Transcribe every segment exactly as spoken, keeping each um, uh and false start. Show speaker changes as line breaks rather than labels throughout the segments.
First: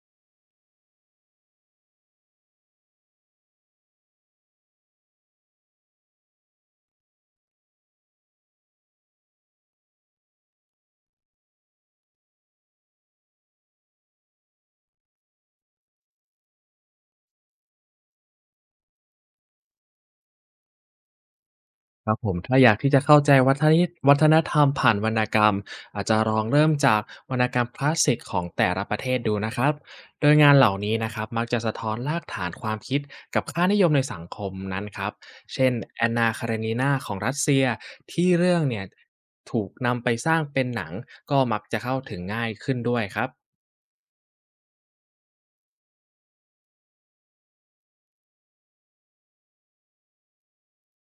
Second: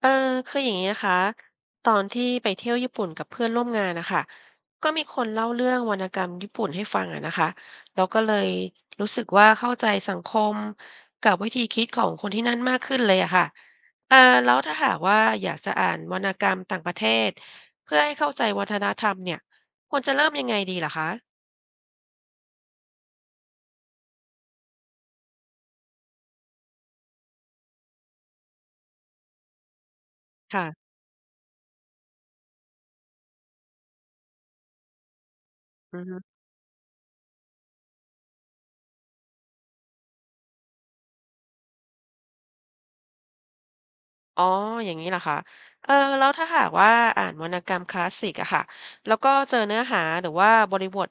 เออคืออย่างนี้นะคะตอนที่ไปเที่ยวญี่ปุ่นกับเพื่อนร่วมงานนะคะก็มีคนเล่าเรื่องวรรณกรรมญี่ปุ่นให้ฟังอะนะคะแล้วก็เลยรู้สึกว่าเข้าใจสังคมกับวิธีคิดของคนที่นั่นมากขึ้นเลยอะค่ะเออแล้วถ้าหากว่าอยากจะอ่านวรรณกรรมต่างประเทศเพื่อให้เข้าใจวัฒนธรรมเนี่ยควรจะเริ่มยังไงดีล่ะคะ
ครับผมถ้าอยากที่จะเข้าใจวัฒนิวัฒนธรรมผ่านวรรณกรรมอาจจะลองเริ่มจากวรรณกรรมคลาสสิกของแต่ละประเทศดูนะครับโดยงานเหล่า
ค่ะ
นี้นะครับมักจะสะท้อนรากฐานความคิดกับค่านิยมในสังคมนั้นครับเช่น
อื
แอนนา
ม
คาเรนีนาของรัสเซียที่เรื่องเนี่ยถูกนำไปสร้างเป็นหนังก็มักจะเข้าถึงง่ายขึ้นด้วยครับ
อ๋ออย่างนี้เหรอคะเออแล้วถ้าหากว่าอ่านวรรณกรรมคลาสสิกอะค่ะแล้วก็เจอเนื้อหาหรือว่าบริบท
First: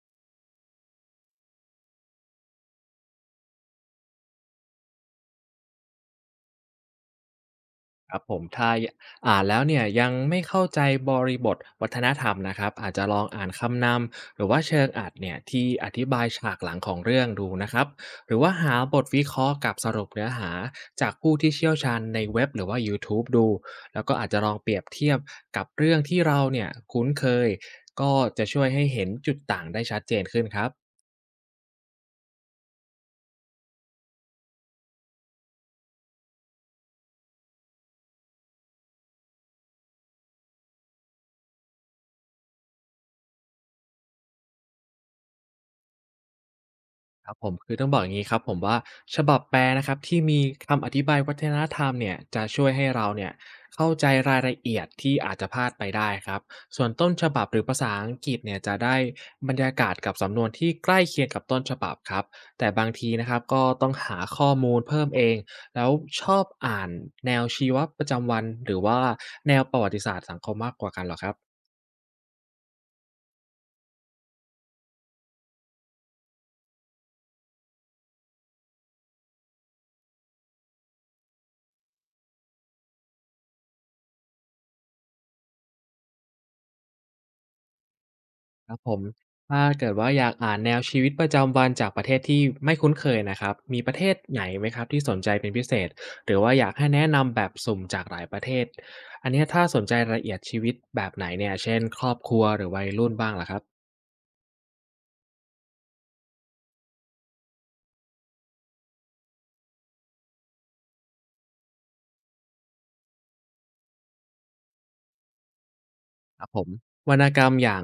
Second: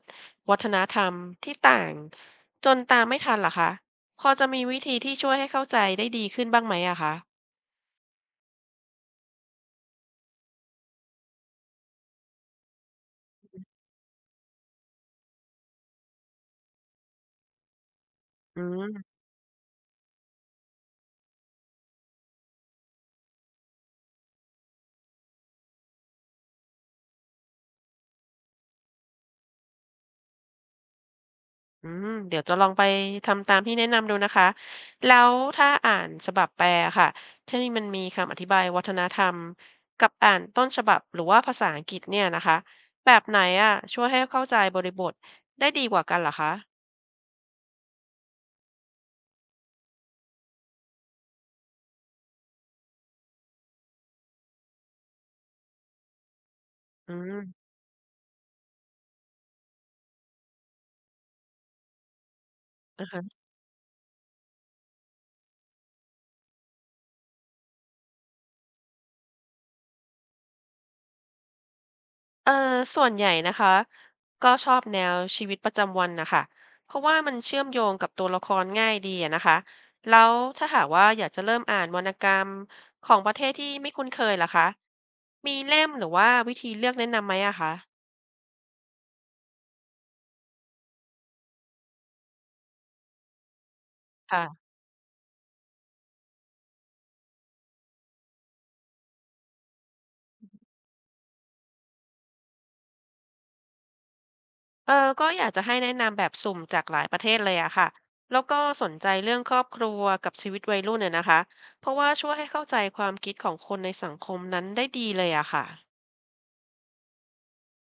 วัฒนธรรมที่ต่างจนตามไม่ทันล่ะคะพอจะมีวิธีที่ช่วยให้เข้าใจได้ดีขึ้นบ้างไหมอะคะ
ครับผมถ้าอ่านแล้วเนี่ยยังไม่เข้าใจบริบทวัฒนธรรมนะครับอาจจะลองอ่านคำนำหรือว่าเชิงอัดเนี่ยที่อธิบายฉากหลังของเรื่องดูนะครับหรือว่า
อื
หา
ม
บทวิเคราะห์กับสรุปเนื้อหาจากผู้ที่เชี่ยวชาญในเว็บหรือว่า ยูทูบ ดูแล้วก็อาจจะลองเปรียบเทียบกับเรื่องที่เราเนี่ยคุ้นเคยก็จะช่วยให้เห็นจุดต่างได้ชัดเจนขึ้นครับ
อืมเดี๋ยวจะลองไปทำตามที่แนะนำดูนะคะแล้วถ้าอ่านฉบับแปลค่ะที่มันมีคำอธิบายวัฒนธรรมกับอ่านต้นฉบับหรือว่าภาษาอังกฤษเนี่ยนะคะแบบไหนอะช่วยให้เข้าใจบริบทได้ดีกว่ากันเหรอคะ
ครับผมคือต้องบอกอย่างนี้ครับผมว่าฉบับแปลนะครับที่มีคำอธิบายวัฒนธรรมเนี่ยจะช่วยให้เราเนี่ยเข้าใจรายละเอียดที่อาจจะพลาดไปได้ครับส่วนต้น
อื
ฉบับหรือ
ม
ภาษาอังกฤษเนี่ยจะได้บรรยากาศกับสำนวนที่ใกล้เคียงกับต้นฉบับครับแต่บาง
นะ
ทีนะครั
คะ
บก็ต้องหาข้อมูลเพิ่มเองแล้วชอบอ่านแนวชีวประจำวันหรือว่าแนวประวัติศาสตร์สังคมมากกว่ากันเหรอครับ
เอ่อส่วนใหญ่นะคะก็ชอบแนวชีวิตประจำวันนะคะเพราะว่ามันเชื่อมโยงกับตัวละครง่ายดีอะนะคะแล้วถ้าหากว่าอยากจะเริ่มอ่านวรรณกรรมของประเทศที่ไม่คุ้นเคยล่ะคะมีเล่มหรือว่าวิธีเลือกแนะนำไหมอะคะ
ครับผมถ้าเกิดว่าอยากอ่านแนวชีวิตประจำวันจากประเทศที่ไม่คุ้นเคยนะครับ มีประเทศไหนไหม
ค่ะ
ครับที่สนใจเป็นพิเศษ หรือว่าอยากให้แนะนำแบบสุ่มจากหลายประเทศ อันเนี้ยถ้าสนใจรายละเอียดชีวิตแบบไหนเนี่ยเช่นครอบครัวหรือวัยรุ่นบ้างล่ะครับ
เออก็อยากจะให้แนะนำแบบสุ่มจากหลายประเทศเลยอะค่ะแล้วก็สนใจเรื่องครอบครัวกับชีวิตวัยรุ่นเนี่ยนะคะเพราะว่าช่วยให้เข้าใจความคิดของคนในสังคมนั้นได้ดีเลยอะค่ะ
ผมวรรณกรรมอย่าง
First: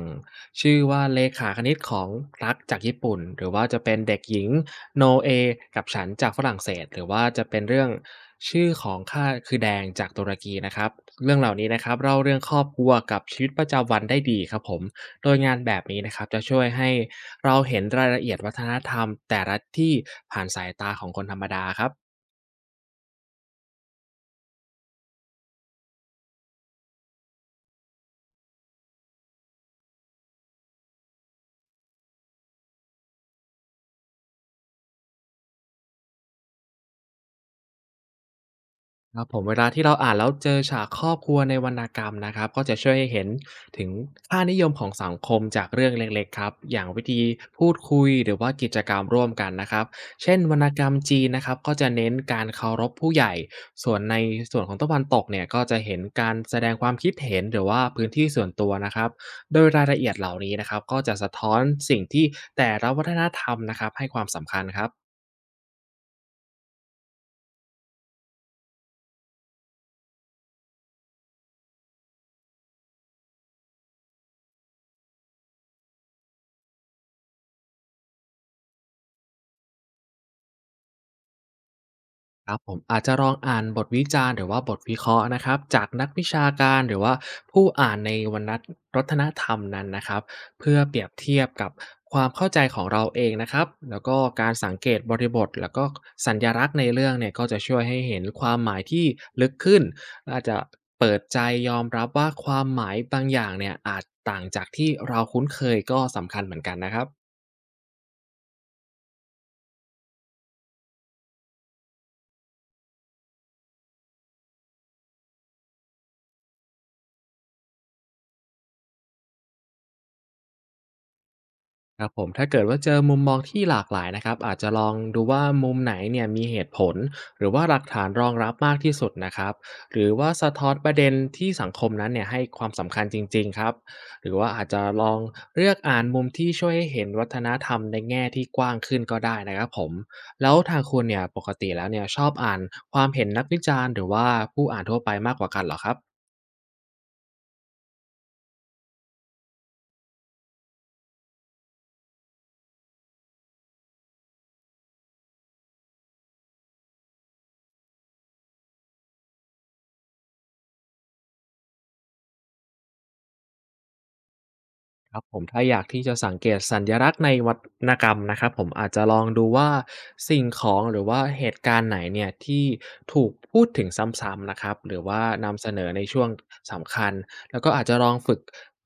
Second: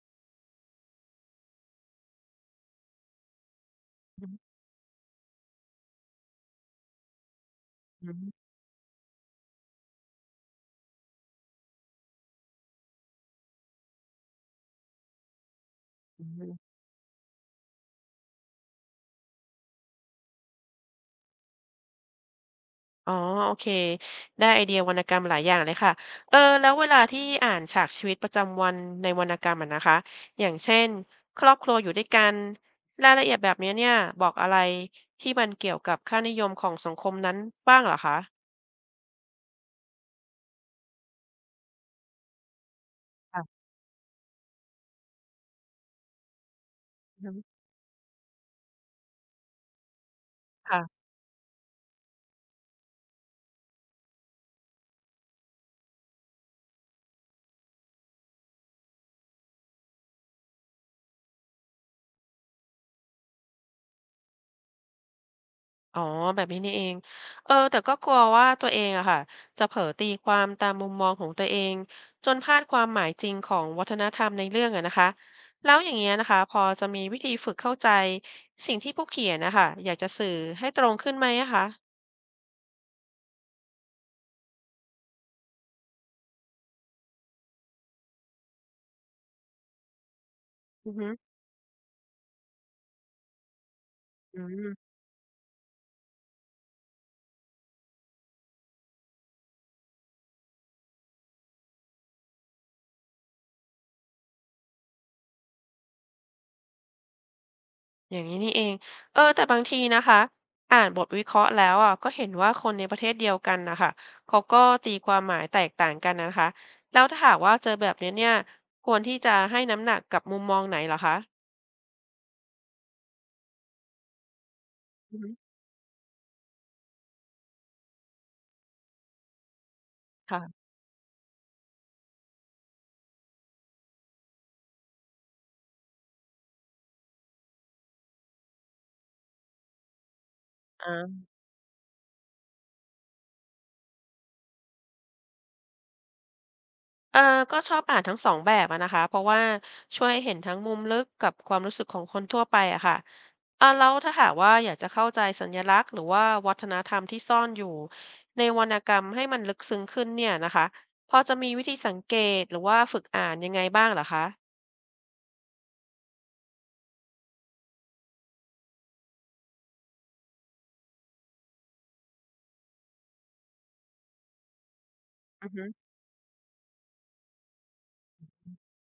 ชื่อว่าเลขาคณิตของรักจากญี่ปุ่นหรือว่าจะเป็นเด็ก
อื
หญิ
ม
งโนเอกับฉันจากฝรั่งเศสหรือว่าจะเป็นเรื่อง
อฮึ
ชื่อของข้าคือแดงจากตุรกีนะครับเรื่องเหล่านี้นะครับเล่าเรื่องครอบครัวกับชีวิตประจำวันได้ดีครับผมโดยงานแบบนี้นะครั
อื
บจะช่วย
ม
ให้เราเห็นรายละเอียดวัฒนธรรมแต่ละที่ผ่านสายตาของคนธรรมดาครับ
อ๋อโอเคได้ไอเดียวรรณกรรมหลายอย่างเลยค่ะเออแล้วเวลาที่อ่านฉากชีวิตประจำวันในวรรณกรรมอะนะคะอย่างเช่นครอบครัวอยู่ด้วยกันรายละเอียดแบบนี้เนี่ยบอกอะไรที่มันเกี่ยวกับค่านิยมของสังคมนั้นบ้างเหรอคะ
ครับผมเวลาที่เราอ่านแล้วเจอฉากครอบครัวในวรรณกรรมนะครับก็จะช่วยให้เห็น
ค่ะ
ถึงค่านิยมของสังคมจากเรื่องเล็กๆครับอย่างวิ
อื
ธี
อฮึ
พูดคุยหรือว่ากิจกรรมร่วมกันนะครับเช่นวรรณกรรม
ค่ะ
จีนนะครับก็จะเน้นการเคารพผู้ใหญ่ส่วนในส่วนของตะวันตกเนี่ยก็จะเห็นการแสดงความคิดเห็นหรือว่าพื้นที่ส่วนตัวนะครับโดยรายละเอียดเหล่านี้นะครับก็จะสะท้อนสิ่งที่แต่ละวัฒนธรรมนะครับให้ความสำคัญครับ
อ๋อแบบนี้นี่เองเออแต่ก็กลัวว่าตัวเองอะค่ะจะเผลอตีความตามมุมมองของตัวเองจนพลาดความหมายจริงของวัฒนธรรมในเรื่องอะนะคะแล้วอย่างเงี้ยนะคะพอจะมีวิธีฝึกเข้าใจสิ่งที่ผู้เขียนนะคะอยากจะสื่อให้ตรงขึ้นไหมอะคะ
ครับผมอาจจะลองอ่านบทวิจารณ์หรือว่าบทวิเคราะห์นะครับจากนักวิชาการหรือว่าผู้อ่านในวรรณรัตนธรรมนั้นนะครับเพื่อ
อื
เป
อ
รีย
ฮึ
บเทียบกับความเข้าใจของเราเองนะครับแล้วก็
อื
การสัง
ม
เกตบริบทแล้วก็สัญลักษณ์ในเรื่องเนี่ยก็จะช่วยให้เห็นความหมายที่ลึกขึ้นและอาจจะเปิดใจยอมรับว่าความหมายบางอย่างเนี่ยอาจต่างจากที่เราคุ้นเคยก็สำคัญเหมือนกันนะครับ
อย่างนี้นี่เอง เออ แต่บางทีนะคะ อ่านบทวิเคราะห์แล้วอ่ะก็เห็นว่าคนในประเทศเดียวกันนะคะ เขาก็ตีความหมายแตกต่างกันนะคะ แล้วถ้าหากว่าเจอแบบนี้เนี่ย ควรที่จะให้น้ำหนักกับมุมมองไหนเหรอคะ
ครับผมถ้าเกิดว่าเจอมุมมองที่หลากหลายนะครับอาจจะลอง
อือ
ดู
ฮึ
ว่ามุมไหนเนี่ยมีเหตุผลหรือว่าหลักฐานรองรับมากที่สุดนะครับหรือว่าสะ
ค่ะ
ท้อนประเด็นที่สังคมนั้นเนี่ยให้ความสำคัญจริงๆครับหรือว่าอาจจะลองเลือกอ่านมุมที่ช่วยให้เห็นวัฒนธรรมในแง่ที่กว้างขึ้นก็ได้นะครับผมแล้วทาง
อ
คุณเนี่ย
่า
ปกติแล้วเนี่ยชอบอ่านความเห็นนักวิจารณ์หรือว่าผู้อ่านทั่วไปมากกว่ากันเหรอครับ
เออก็ชอบอ่านทั้งสองแบบอะนะคะ เพราะว่าช่วยเห็นทั้งมุมลึกกับความรู้สึกของคนทั่วไปอะค่ะอ่าแล้วถ้าหากว่าอยากจะเข้าใจสัญลักษณ์หรือว่าวัฒนธรรมที่ซ่อนอยู่ในวรรณกรรมให้มันลึกซึ้งขึ้นเนี่ยนะคะ พอจะมีวิธีสังเกตหรือว่าฝึกอ่านยังไงบ้างเหรอคะ
ครับผมถ้าอยากที่จะสังเกตสัญลักษณ์ในวรรณกรรมนะครับผมอาจจะลองดูว่าสิ่งของหรือว่าเหตุการณ์ไหนเนี่ยที่ถูกพูดถึงซ้ำๆนะครับหรือว่า
อือ
นำ
ฮึ
เสนอในช่วงสำคัญแล้วก็อาจจะลองฝึก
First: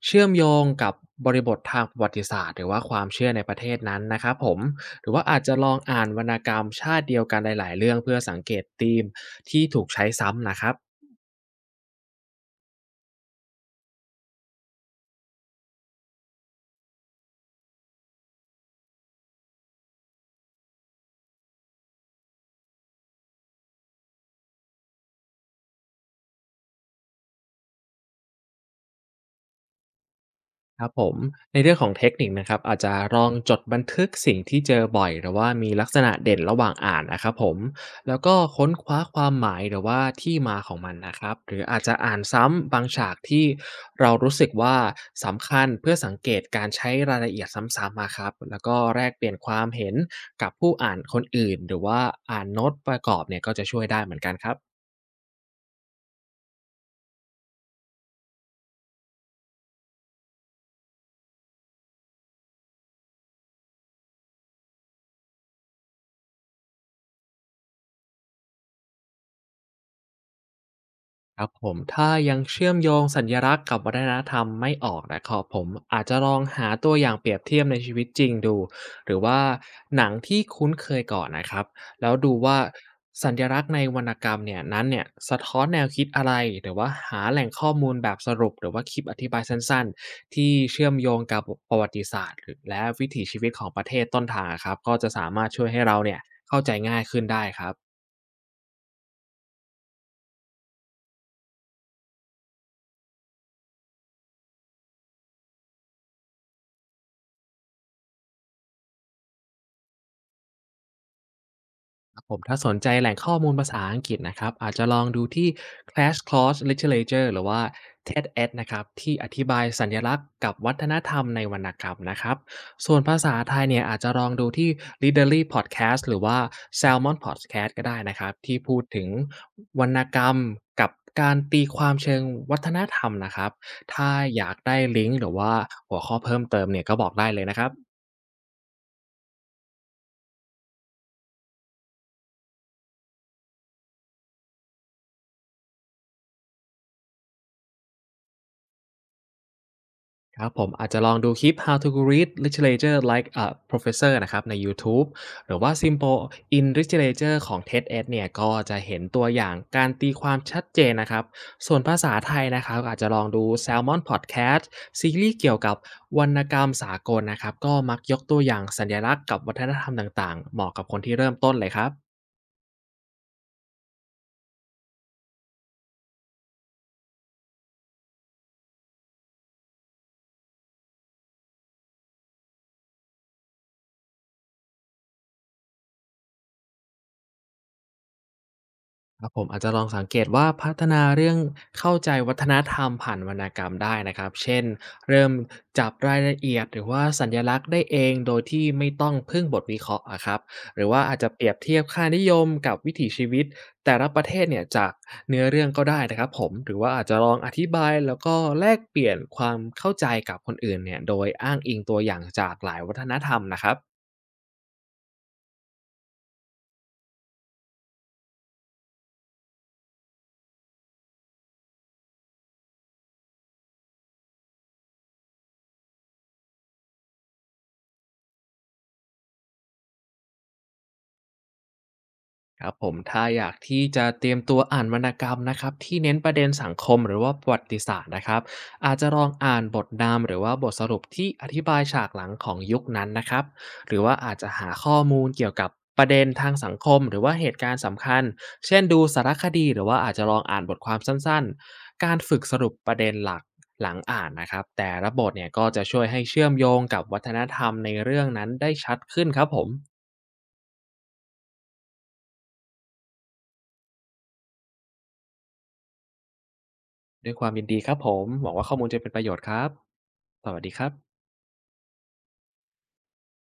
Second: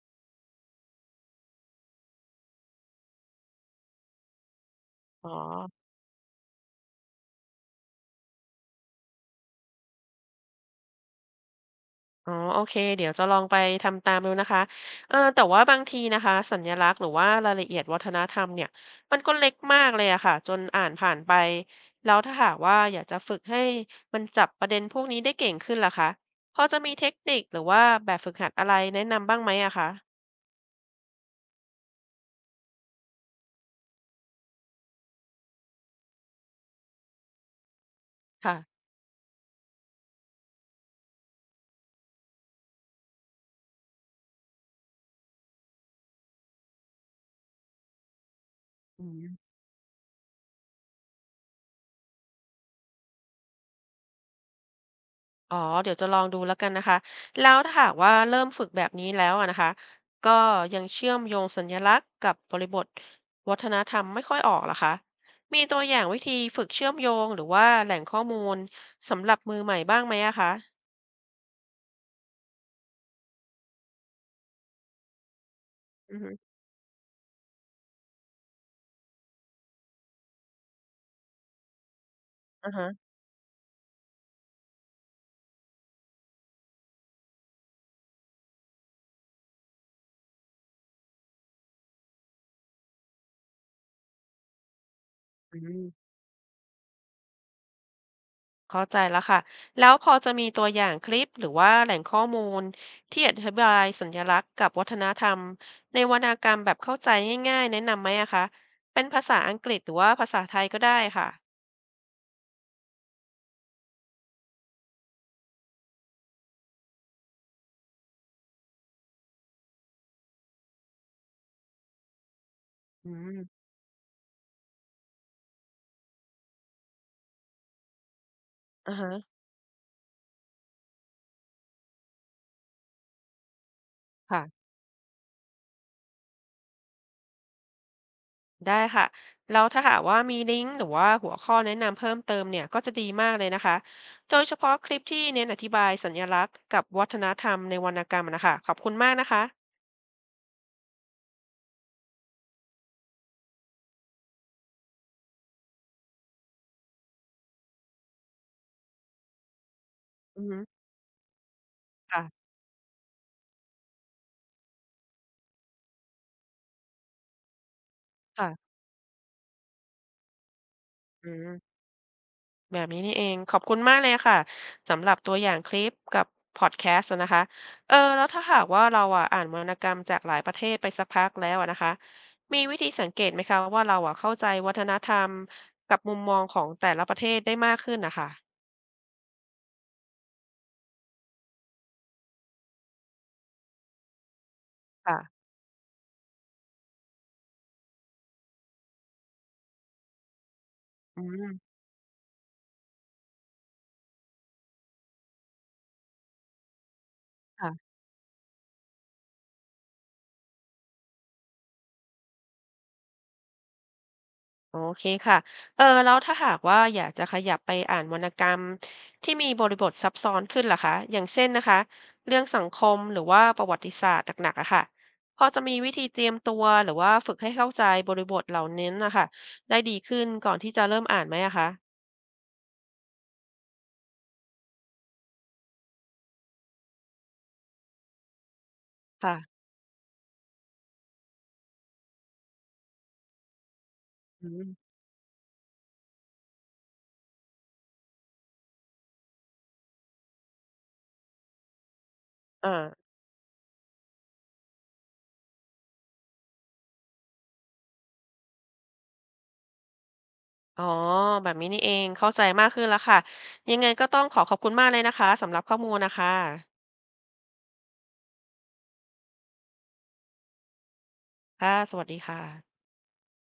เชื่อมโยงกับบริบททางประวัติศาสตร์หรือว่าความเชื่อในประเทศนั้นนะครับผมหรือว่า
อ๋อ
อาจจะลองอ่านวรรณกรรมชาติเดียวกันหลายๆเรื่องเพื่อสังเกตธีมที่ถูกใช้ซ้ำนะครับ
อ๋อโอเคเดี๋ยวจะลองไปทำตามดูนะคะเออแต่ว่าบางทีนะคะสัญลักษณ์หรือว่ารายละเอียดวัฒนธรรมเนี่ยมันก็เล็กมากเลยอะค่ะจนอ่านผ่านไปแล้วถ้าหากว่าอยากจะฝึกให้มันจับประเด็นพวกนี้ได้เก่งขึ้นล่ะคะพอจะมีเทคนิคหรือว่าแบบฝึกหัดอะไรแนะนำบ้างไหมอะคะ
ครับผมในเรื่องของเทคนิคนะครับอาจจะลองจดบันทึกสิ่งที่เจอบ่อยหรือว่ามีลักษณะเด่นระหว่างอ่านนะครับผมแล้วก็ค้น
ค่ะ
คว้าความหมายหรือว่าที่มาของมันนะครับหรืออาจจะอ่านซ้ำบางฉากที่เรารู้สึกว่าสำคัญเพื่อสังเกตการใช้รายละเอียดซ้ำๆมาครับแล้วก็แล
อื
กเป
ม
ลี่ยนความเห็นกับผู้อ่านคนอื่นหรือว่าอ่านโน้ตประกอบเนี่ยก็จะช่วยได้เหมือนกันครับ
อ๋อเดี๋ยวจะลองดูแล้วกันนะคะแล้วถ้าหากว่าเริ่มฝึกแบบนี้แล้วอะนะคะก็ยังเชื่อมโยงสัญลักษณ์กับบริบทวัฒนธรรมไม่ค่อยออกเหรอคะมีตัวอย่างวิธีฝึกเชื่อมโยงหรือว่าแหล่งข้อมูลสำหรับมือใหม่บ้างไหมอะคะ
ครับผมถ้ายังเชื่อมโยงสัญลักษณ์กับวัฒนธรรมไม่ออกนะครับผมอาจจะ
อือ
ล
ฮึ
องหาตัวอย่างเปรียบเทียบในชีวิตจริงดูหรือว่าหนังที่คุ้นเคยก่อนนะครับแล้วดูว่า
อือฮะ
สัญลักษณ์ในวรรณกรรมเนี่ยนั้นเนี่ยสะท้อนแนวคิดอะไรหรือว่าหาแหล่งข้อมูลแบบสรุปหรือว่าคลิปอธิบายสั้นๆที่เชื่อมโยงกับประวัติศาสตร์หรือและวิถีชีวิตของประเทศต้นทางครับก็จะสามารถ
อื
ช่วยให้
ม
เราเนี่ยเข้าใจง่ายขึ้นได้ครับ
เข้าใจแล้วค่ะแล้วพอจะมีตัวอย่างคลิปหรือว่าแหล่งข้อมูลที่อธิบายสัญลักษณ์กับวัฒนธรรมในวรรณกรรมแบบเข้าใจง่ายๆแนะนำไหมอะคะเป็นภาษาอังกฤษหรือว่าภาษาไทยก็ได้ค่ะ
ครับผมถ้าสนใจแหล่งข้อมูลภาษาอังกฤษนะครับอาจจะลองดูที่ c l a s s Course Literature หรือว่า เท็ด เอ็ด-Ed นะครับที่อธิบายสัญลักษณ์กับวัฒนธรรมในวรรณกรรมนะครับส่วน
อื
ภาษา
ม
ไทยเนี่ยอาจจะลองดูที่ Readerly Podcast หรือว่า Salmon Podcast ก็ได้นะครับที่พูด
อะ
ถึง
ฮะ
วรรณกรรมกับการตีความเชิงวัฒนธรรมนะครับถ้าอยาก
ค่ะ
ได้ลิงก์หรือว่าหัวข้อเพิ่มเติมเนี่ยก็บอกได้เลยนะครับ
ได้ค่ะแล้วถ้าหากว่ามีลิงก์หรือว่าหัวข้อแนะนำเพิ่มเติมเนี่ยก็จะดีมากเลยนะคะ โดยเฉพาะคลิปที่เน้นอธิบายสัญลักษณ์กับวัฒนธรรมในวรรณกรรมนะคะ ขอบคุณมากนะคะ
ครับผมอาจจะลองดูคลิป How to read literature like a professor นะครับในยูทูบหรือว่า Simple in literature ของ เท็ด เอ็ด-Ed เอ็ดเนี่ยก็จะเห็นตัวอย่างการตีความ
อื
ชัด
ม
เจนนะครับส่วนภาษา
ค่ะ
ไทยนะครับอาจจะลองดู Salmon Podcast ซีรีส์เกี่ยวกับวรรณกรรมสากลนะครับก็มักยกตัวอย่าง
ค่ะ
สัญลักษณ์กับวัฒนธรรมต่างๆเหมาะกับคนที่
อื
เริ่มต้นเลย
ม
ครับ
แบบนี้นี่เองขอบคุณมากเลยค่ะสำหรับตัวอย่างคลิปกับพอดแคสต์นะคะเออแล้วถ้าหากว่าเราอ่ะอ่านวรรณกรรมจากหลายประเทศไปสักพักแล้วอะนะคะมีวิธีสังเกตไหมคะว่าเราอ่ะเข้าใจวัฒนธรรมกับมุมมองของแต่ละประเทศได้มากขึ้นนะคะ
ครับผมอาจจะลองสังเกตว่าพัฒนาเรื่องเข้าใจวัฒนธรรมผ่านวรรณกรรมได้นะครับเช่นเริ่ม
ค่ะ
จับรายละเอียดหรือว่าสัญลักษณ์ได้เองโดยที่ไม่ต้องพึ่งบทวิเคราะห์อะครับหรือว่าอาจ
อื
จะเปรียบ
ม
เทียบค่านิยมกับวิถีชีวิตแต่ละประเทศเนี่ยจากเนื้อเรื่องก็ได้นะครับผมหรือว่าอาจจะลองอธิบา
ค่ะ
ยแล้วก็แลกเปลี่ยนความเข้าใจกับคนอื่นเนี่ยโดยอ้างอิงตัวอย่างจากหลายวัฒนธรรมนะครับ
โอเคค่ะเออแล้วถ้าหากว่าอยากจะขยับไปอ่านวรรณกรรมที่มีบริบทซับซ้อนขึ้นล่ะคะอย่างเช่นนะคะเรื่องสังคมหรือว่าประวัติศาสตร์หนักๆอะค่ะพอจะมีวิธีเตรียมตัวหรือว่าฝึกให้เข้าใจบริบทเหล่านี้นะคะได้ดีขึ้นก่อนที่จะเริ่มอ่านไหมอะคะ
ครับผมถ้าอยากที่จะเตรียมตัวอ่านวรรณกรรมนะครับที่เน้นประเด็นสังคมหรือว่าประวัติศาสตร์นะครับอาจจะลอง
ค่ะ
อ่านบทนำหรือว่าบทสรุปที่อธิบายฉากหลังของยุคนั้นนะครับหรือว่าอาจ
อื
จะหา
ม
ข้อมูลเกี่ยวกับประเด็นทางสังคมหรือว่าเหตุการณ์สำคัญเช่นดูสารคดีหรือว่าอาจจะลองอ่านบทความสั้นๆการฝึกสรุปประเด็
อ่า
นหลักหลังอ่านนะครับแต่ละบทเนี่ยก็จะช่วยให้เชื่อมโยงกับวัฒนธรรมในเรื่องนั้นได้ชัดขึ้นครับผม
อ๋อแบบนี้นี่เองเข้าใจมากขึ้นแล้วค่ะยังไงก็ต้องขอขอบคุณมากเลยนะคะสำหรับข้อมูลนะคะ
ด้วยความยินดีครับผม หวังว่าข้อมูลจะเป็นประโยชน์ครับ สวัสดีครับ
ค่ะสวัสดีค่ะ